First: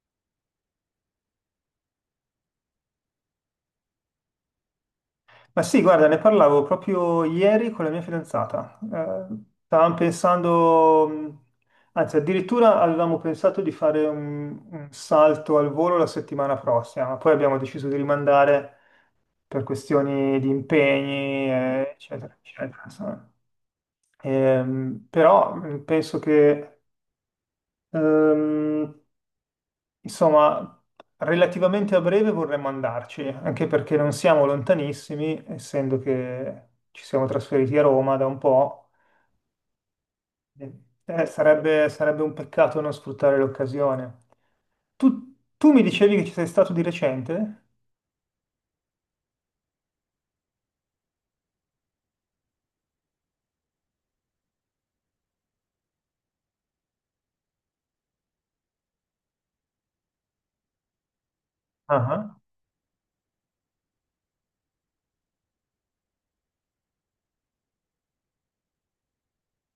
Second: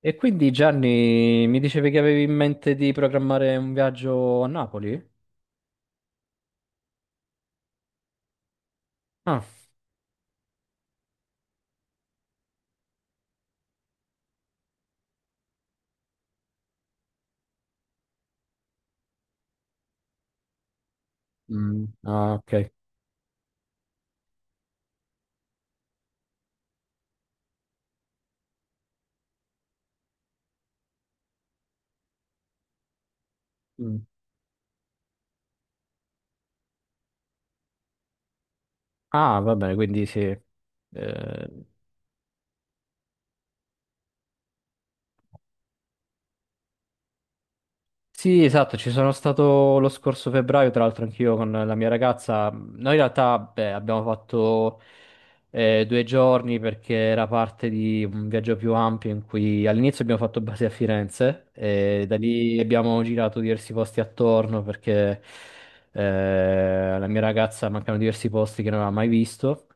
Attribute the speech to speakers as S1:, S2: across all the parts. S1: E quindi Gianni, mi dicevi che avevi in mente di programmare un viaggio a Napoli?
S2: Ma sì, guarda, ne parlavo proprio ieri con la mia fidanzata.
S1: Ah.
S2: Stavamo pensando, anzi, addirittura avevamo pensato di fare un salto al volo la settimana prossima, ma poi abbiamo deciso di rimandare per questioni di impegni,
S1: Mm, ah,
S2: eccetera,
S1: ok.
S2: eccetera. Però penso che ehm, Insomma, relativamente a breve vorremmo andarci, anche perché
S1: Mm.
S2: non siamo lontanissimi, essendo che ci siamo trasferiti a Roma da un po'.
S1: Ah, va bene, quindi sì. Eh,
S2: Sarebbe un peccato non sfruttare l'occasione. Tu mi dicevi che ci sei stato di recente?
S1: Sì, esatto, ci sono stato lo scorso febbraio, tra l'altro anch'io con la mia ragazza. Noi in realtà, beh, abbiamo fatto due giorni, perché era parte di un viaggio più ampio in cui all'inizio abbiamo fatto base a Firenze e da
S2: Ah.
S1: lì abbiamo girato diversi posti attorno perché alla mia ragazza mancavano diversi posti che non aveva mai visto.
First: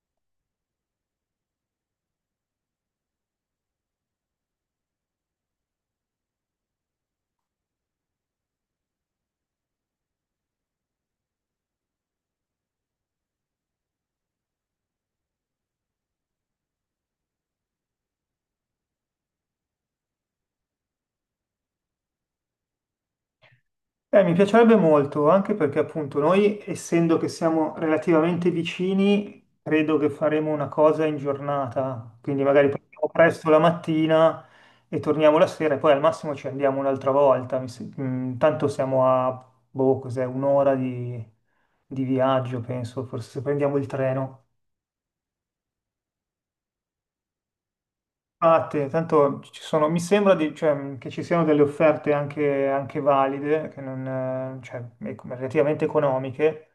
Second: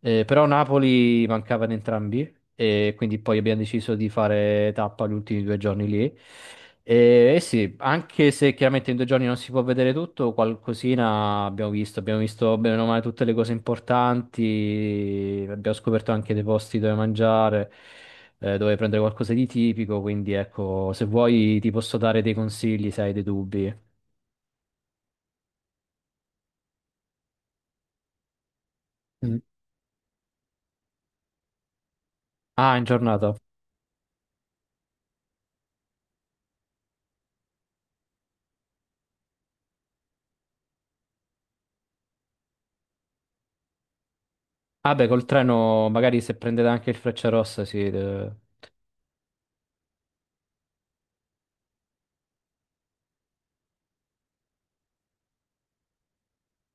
S1: Però Napoli mancava in entrambi e quindi poi abbiamo deciso di fare tappa gli ultimi due giorni lì. E sì, anche se chiaramente in due giorni non si può vedere tutto, qualcosina abbiamo visto. Abbiamo visto bene o male tutte le cose importanti, abbiamo scoperto anche dei posti dove mangiare, dove prendere qualcosa di tipico. Quindi ecco, se vuoi ti posso dare dei consigli, se hai dei dubbi.
S2: Mi piacerebbe molto, anche perché appunto noi, essendo che siamo relativamente
S1: Mm.
S2: vicini, credo che faremo una cosa in giornata, quindi magari
S1: Ah, in
S2: partiamo
S1: giornata.
S2: presto la mattina e torniamo la sera e poi al massimo ci andiamo un'altra volta. Mi se- mm, Tanto siamo a, boh, cos'è, un'ora di viaggio, penso, forse se prendiamo il treno.
S1: Ah beh, col treno magari se prendete anche il Frecciarossa, sì.
S2: Infatti, tanto ci sono, cioè, che ci siano delle offerte anche valide, che non, cioè, e- relativamente economiche.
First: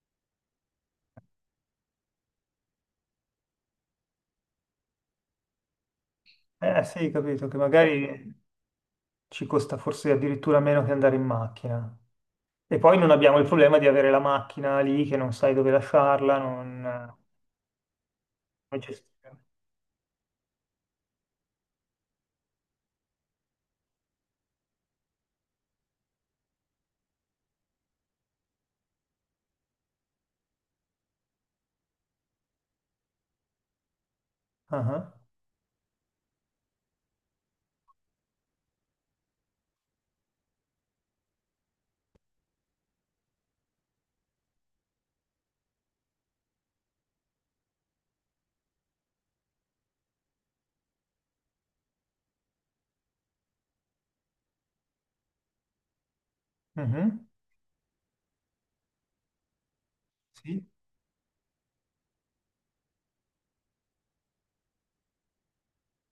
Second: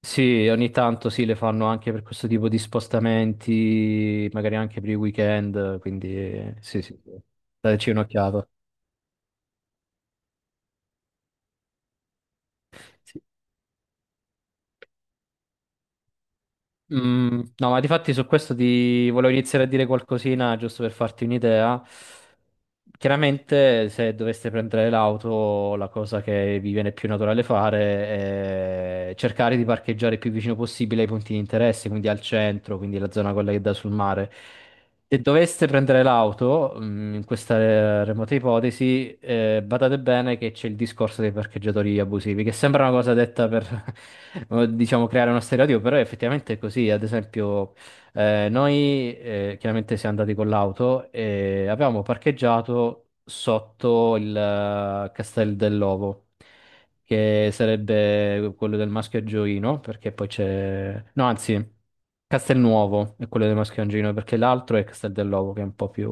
S1: Sì, ogni tanto sì, le fanno anche per questo tipo di spostamenti, magari anche per i weekend, quindi sì,
S2: Eh
S1: sì,
S2: sì,
S1: sì,
S2: capito, che
S1: dateci
S2: magari
S1: un'occhiata.
S2: ci costa forse addirittura meno che andare in macchina. E poi non
S1: Sì.
S2: abbiamo il problema di avere la macchina lì che non sai dove lasciarla, non
S1: Mm, no, ma difatti su questo ti
S2: gestire.
S1: volevo iniziare a dire qualcosina, giusto per farti un'idea. Chiaramente se doveste prendere l'auto, la cosa che vi viene più naturale fare è cercare di parcheggiare il più vicino possibile ai punti di interesse, quindi al centro, quindi la zona quella che dà sul mare.
S2: Ah,
S1: Se
S2: ah.
S1: doveste prendere l'auto, in questa remota ipotesi, badate bene che c'è il discorso dei parcheggiatori abusivi, che sembra una cosa detta per, diciamo, creare uno stereotipo, però effettivamente è così. Ad esempio, noi chiaramente siamo andati con l'auto e avevamo parcheggiato sotto il Castel dell'Ovo,
S2: Mhm.
S1: che sarebbe quello del maschio angioino, perché poi
S2: Sì,
S1: c'è... No, anzi, Castelnuovo è quello del maschio angioino, perché l'altro è Castel dell'Ovo, che è un po' più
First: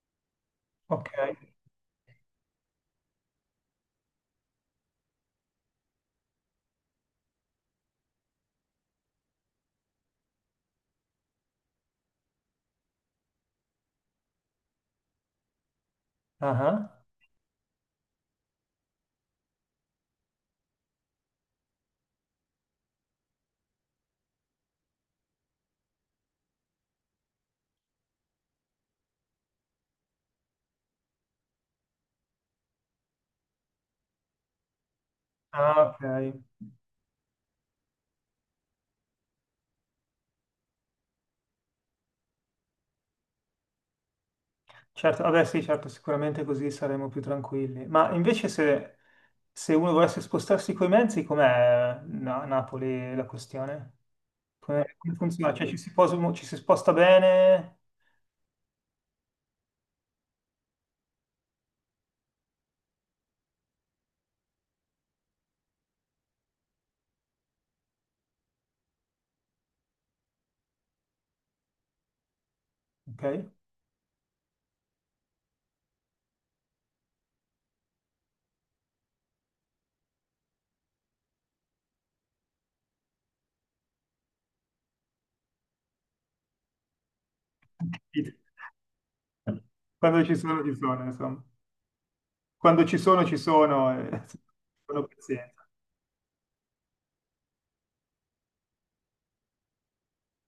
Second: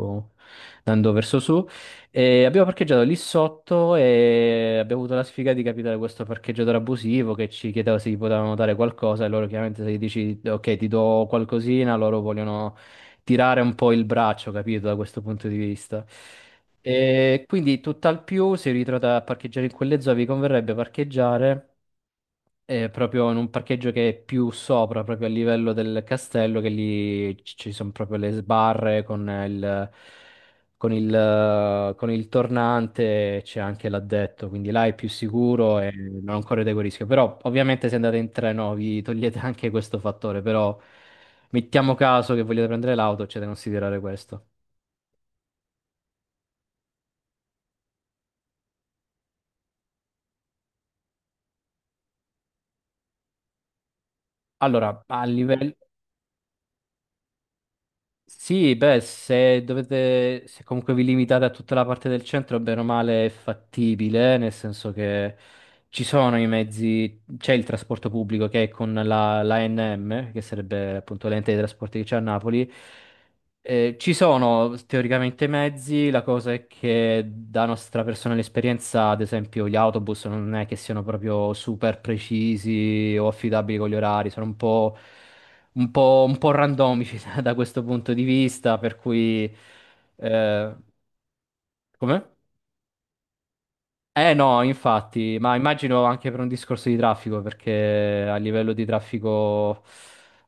S2: ok.
S1: andando verso su. E abbiamo parcheggiato lì sotto e abbiamo avuto la sfiga di capitare questo parcheggiatore abusivo che ci chiedeva se gli potevano dare qualcosa e loro chiaramente se gli dici ok ti do qualcosina, loro vogliono tirare un po' il braccio, capito, da questo punto di vista.
S2: Ah, ah.
S1: E quindi tutt'al più si ritrova a parcheggiare in quelle zone, vi converrebbe parcheggiare proprio in un parcheggio che è più sopra, proprio a livello del castello, che lì ci sono proprio le sbarre con il tornante, c'è anche l'addetto, quindi là è più sicuro
S2: Ah,
S1: e
S2: ok.
S1: non correte quel rischio. Però ovviamente se andate in treno vi togliete anche questo fattore, però mettiamo caso che vogliate prendere l'auto, c'è da considerare questo.
S2: Certo, vabbè sì, certo, sicuramente così saremo più tranquilli. Ma invece se uno volesse spostarsi coi mezzi, com'è a Napoli la questione? Come,
S1: Allora,
S2: come
S1: a
S2: funziona?
S1: livello...
S2: Ci si sposta bene?
S1: Sì, beh, se dovete, se comunque vi limitate a tutta la parte del centro, bene o male è fattibile, nel senso che ci sono i mezzi, c'è il trasporto pubblico che è con l'ANM, che sarebbe appunto l'ente dei trasporti che c'è a Napoli.
S2: Ok.
S1: Ci sono teoricamente i mezzi, la cosa è che da nostra personale esperienza, ad esempio, gli autobus non è che siano proprio super precisi o affidabili con gli orari, sono un po' randomici da questo punto di vista, per cui...
S2: Quando ci
S1: Eh,
S2: sono, insomma.
S1: Come?
S2: Quando ci sono,
S1: No,
S2: sono
S1: infatti, ma
S2: pazienza.
S1: immagino anche per un discorso di traffico, perché a livello di traffico,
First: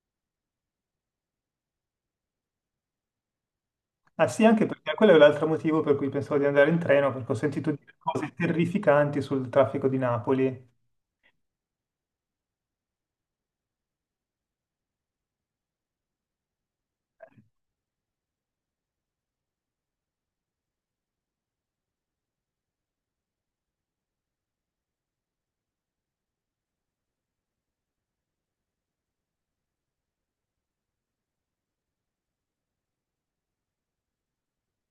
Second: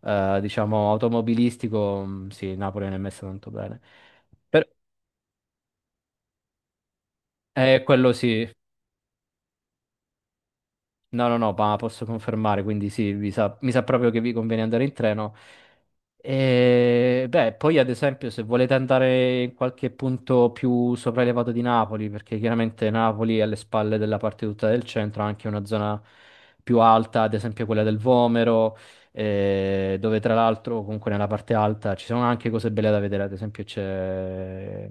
S1: diciamo, automobilistico, sì, Napoli non è messa tanto bene.
S2: Ah sì, anche
S1: Per-
S2: perché quello è l'altro motivo per cui pensavo di andare in treno, perché ho sentito dire
S1: Quello
S2: cose
S1: sì.
S2: terrificanti sul traffico di Napoli.
S1: No, no, no, ma posso confermare, quindi sì, mi sa proprio che vi conviene andare in treno. E, beh, poi ad esempio se volete andare in qualche punto più sopraelevato di Napoli, perché chiaramente Napoli è alle spalle della parte tutta del centro, ha anche una zona più alta, ad esempio quella del Vomero, dove tra l'altro comunque nella parte alta ci sono anche cose belle da vedere, ad esempio c'è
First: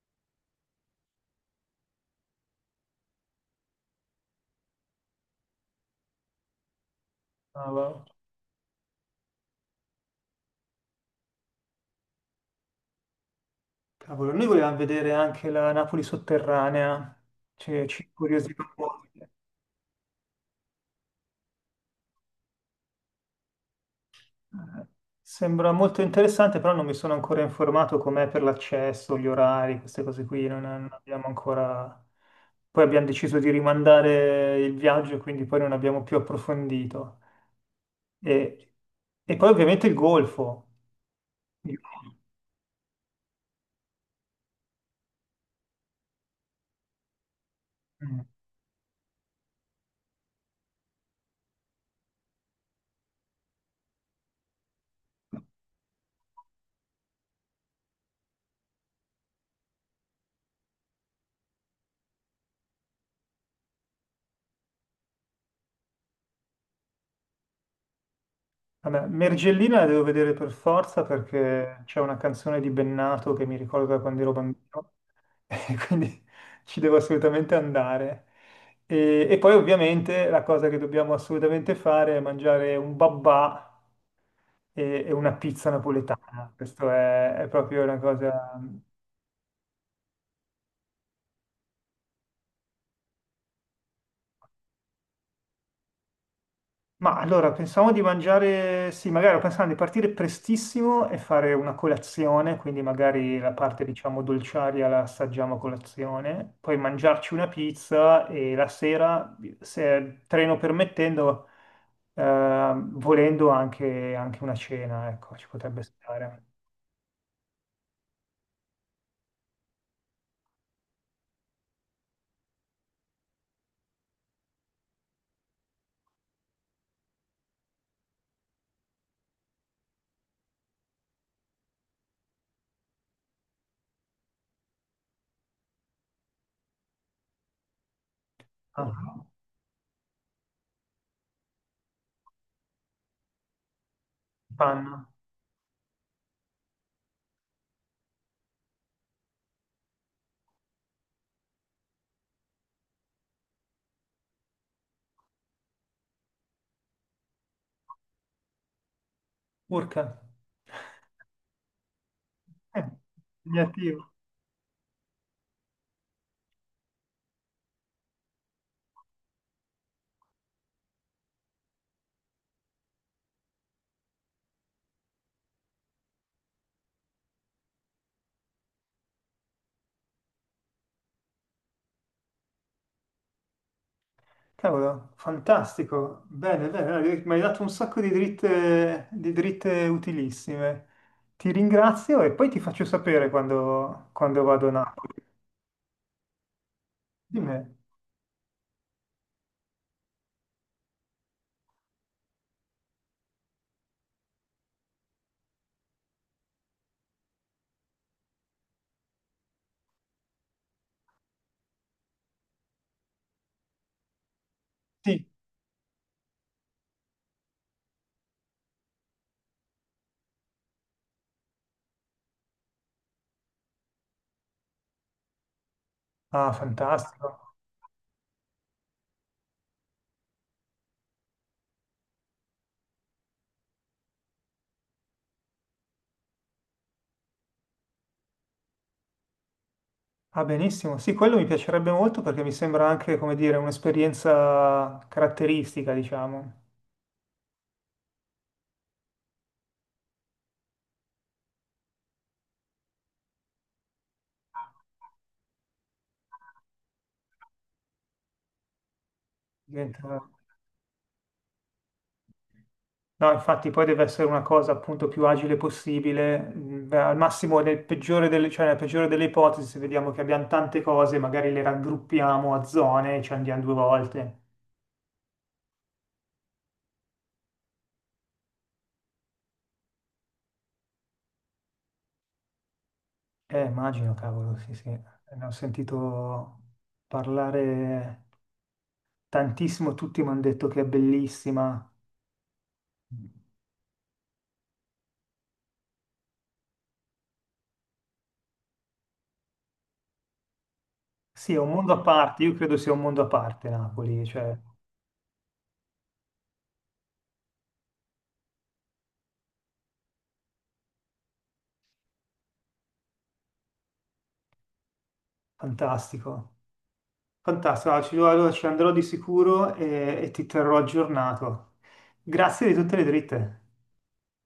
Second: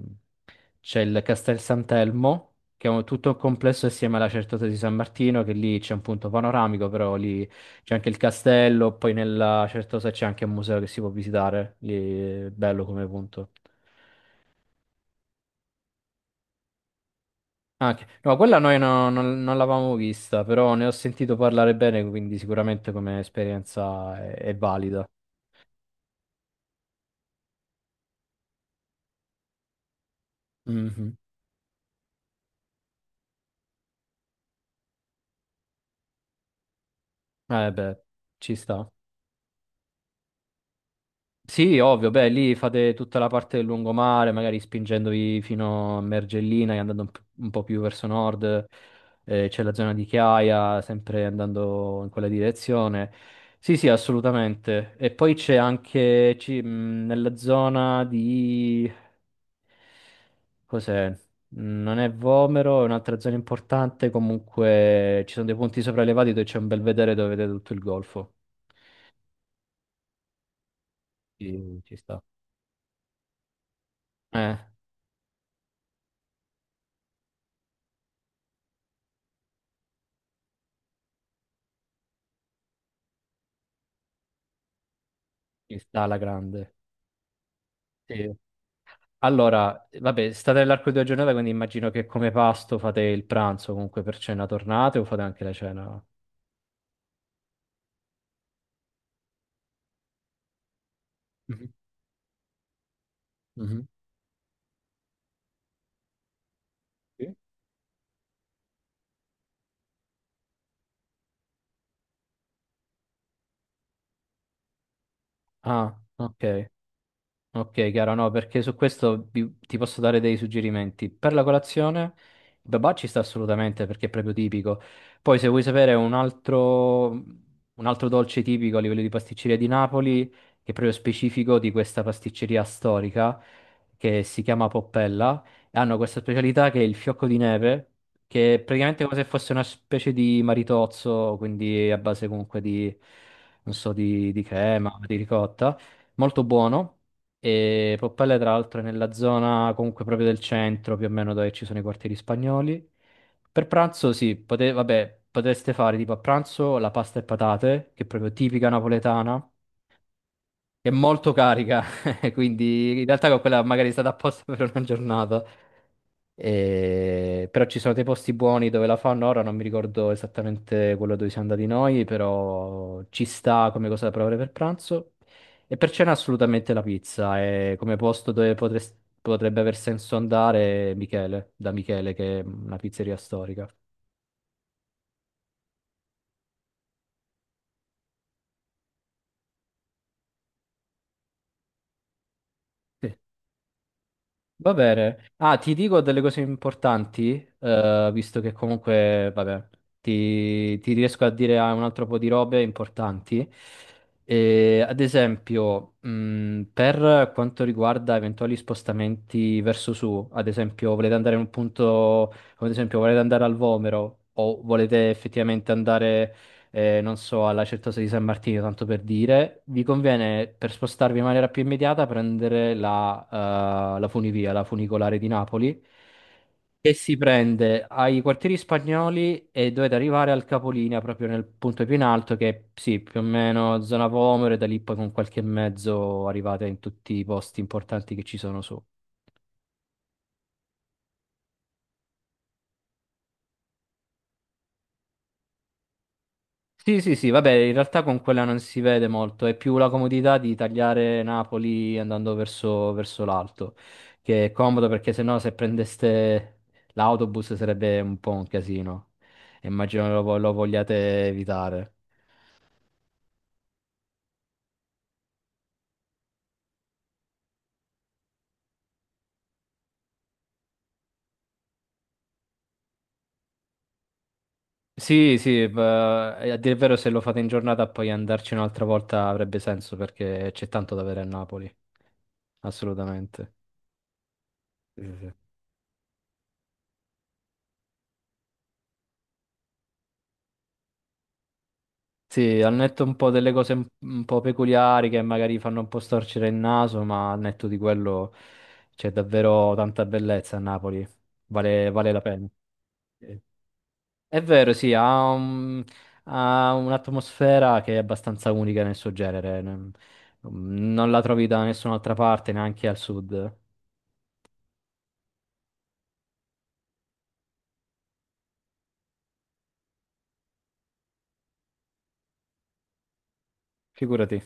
S1: c'è il Castel Sant'Elmo, che è tutto un complesso assieme alla Certosa di San Martino, che lì c'è un punto panoramico, però lì c'è
S2: Cavolo.
S1: anche il castello, poi nella Certosa c'è anche un museo che si può visitare, lì è bello come punto.
S2: Cavolo, noi volevamo vedere anche la Napoli sotterranea, cioè, ci
S1: Anche, no, quella
S2: incuriosiva un
S1: noi no-
S2: po'.
S1: non, non l'avevamo vista, però ne ho sentito parlare bene, quindi sicuramente come esperienza è
S2: Eh,
S1: valida.
S2: Sembra molto interessante, però non mi sono ancora informato com'è per l'accesso, gli orari, queste cose qui, non
S1: Mhm.
S2: abbiamo ancora... Poi abbiamo deciso di rimandare il viaggio, quindi poi non abbiamo più approfondito.
S1: Eh beh, ci
S2: E,
S1: sta.
S2: e poi ovviamente il golfo.
S1: Sì,
S2: Io.
S1: ovvio, beh, lì fate tutta la parte del lungomare, magari spingendovi fino a Mergellina e andando un po' più verso
S2: Mm.
S1: nord, c'è la zona di Chiaia, sempre andando in quella direzione. Sì, sì, assolutamente. E poi c'è anche nella zona di... cos'è? Mm, non è Vomero, è un'altra zona importante, comunque ci sono dei punti sopraelevati dove c'è un bel vedere dove vedete tutto il golfo.
S2: Vabbè, Mergellina la devo vedere per forza
S1: Sì,
S2: perché
S1: ci
S2: c'è una
S1: sta.
S2: canzone di Bennato che mi ricorda quando ero
S1: Eh,
S2: bambino, e quindi ci devo assolutamente andare. E poi ovviamente la cosa che dobbiamo assolutamente fare è mangiare un babà e una pizza
S1: Ci sta alla
S2: napoletana.
S1: grande.
S2: È proprio una
S1: Sì.
S2: cosa...
S1: Allora, vabbè, state nell'arco di due giornate, quindi immagino che come pasto fate il pranzo comunque per cena tornate o fate anche la cena?
S2: Ma allora pensavo di mangiare, sì, magari ho pensato di partire prestissimo e fare
S1: Mhm,
S2: una colazione, quindi magari la parte
S1: mhm,
S2: diciamo dolciaria la assaggiamo a colazione, poi mangiarci
S1: sì.
S2: una pizza e la sera, se treno permettendo, anche una cena, ecco, ci potrebbe
S1: Ah,
S2: stare.
S1: ok. Ok, chiaro, no, perché su questo ti posso dare dei suggerimenti. Per la colazione, il babà ci sta assolutamente perché è proprio tipico. Poi, se vuoi sapere un altro dolce tipico a livello di pasticceria di Napoli, che è proprio specifico di questa pasticceria storica, che si chiama Poppella, e hanno questa specialità che è il fiocco di neve, che è praticamente come
S2: Ah,
S1: se fosse una specie di maritozzo, quindi a base comunque di, non so, di crema,
S2: panna,
S1: di ricotta, molto buono. E Poppelle, tra l'altro, è nella zona comunque proprio del centro, più o meno dove ci sono i quartieri spagnoli. Per pranzo, sì, vabbè, potreste fare tipo a pranzo la pasta e patate, che è proprio tipica napoletana,
S2: urca,
S1: è molto carica,
S2: eh,
S1: quindi in realtà con quella magari è stata
S2: impegnativo.
S1: apposta per una giornata. Però ci sono dei posti buoni dove la fanno, ora non mi ricordo esattamente quello dove siamo andati noi, però ci sta come cosa da provare per pranzo. E per cena assolutamente la pizza, è come posto dove potrebbe aver senso andare Michele, da Michele, che è una pizzeria storica.
S2: Cavolo, fantastico. Bene, bene, dai, mi hai dato un sacco di dritte utilissime. Ti ringrazio e poi ti faccio sapere quando vado a
S1: Va
S2: Napoli.
S1: bene. Ah, ti dico delle cose importanti,
S2: Di me.
S1: visto che comunque, vabbè, ti riesco a dire ah, un altro po' di robe importanti. Ad esempio, per quanto riguarda eventuali spostamenti verso su, ad esempio, volete andare in un punto, come ad esempio, volete andare al Vomero o volete
S2: Sì.
S1: effettivamente andare non so, alla Certosa di San Martino, tanto per dire, vi conviene per spostarvi in maniera più immediata prendere la funivia, la funicolare di Napoli,
S2: Ah,
S1: che si
S2: fantastico.
S1: prende ai quartieri spagnoli e dovete arrivare al capolinea, proprio nel punto più in alto, che è, sì, più o meno zona Vomero, e da lì poi con qualche mezzo arrivate in tutti i posti importanti che ci sono su.
S2: Ah, benissimo. Sì, quello mi piacerebbe molto perché mi sembra anche, come dire, un'esperienza caratteristica, diciamo.
S1: Sì, sì, sì, vabbè, in realtà con quella non si vede molto, è più la comodità di tagliare Napoli andando verso l'alto, che è comodo perché sennò se prendeste l'autobus sarebbe un po' un casino. Immagino
S2: Diventa-
S1: lo vogliate evitare.
S2: No, infatti poi deve essere una cosa appunto più agile possibile, al massimo cioè nella peggiore delle ipotesi, se vediamo che abbiamo tante cose, magari le raggruppiamo a zone e ci andiamo due volte.
S1: Sì, sì, beh, e a dire il vero, se lo fate in giornata poi andarci un'altra volta avrebbe senso perché c'è tanto da vedere a Napoli, assolutamente.
S2: Immagino, cavolo, sì, sì.
S1: Sì, sì, sì.
S2: Ne ho sentito parlare tantissimo, tutti mi hanno detto che è bellissima.
S1: Sì, al netto un po' delle cose un po' peculiari che magari fanno un po' storcere il naso, ma al netto di quello c'è davvero tanta bellezza a Napoli,
S2: Sì, è un mondo a
S1: vale la
S2: parte,
S1: pena.
S2: io credo sia un mondo a
S1: Sì.
S2: parte Napoli,
S1: È
S2: cioè
S1: vero, sì, ha un'atmosfera che è abbastanza unica nel suo genere, non la trovi da nessun'altra parte, neanche al sud,
S2: fantastico. Fantastico, allora ci andrò di sicuro e ti terrò aggiornato. Grazie di tutte le dritte.
S1: figurati.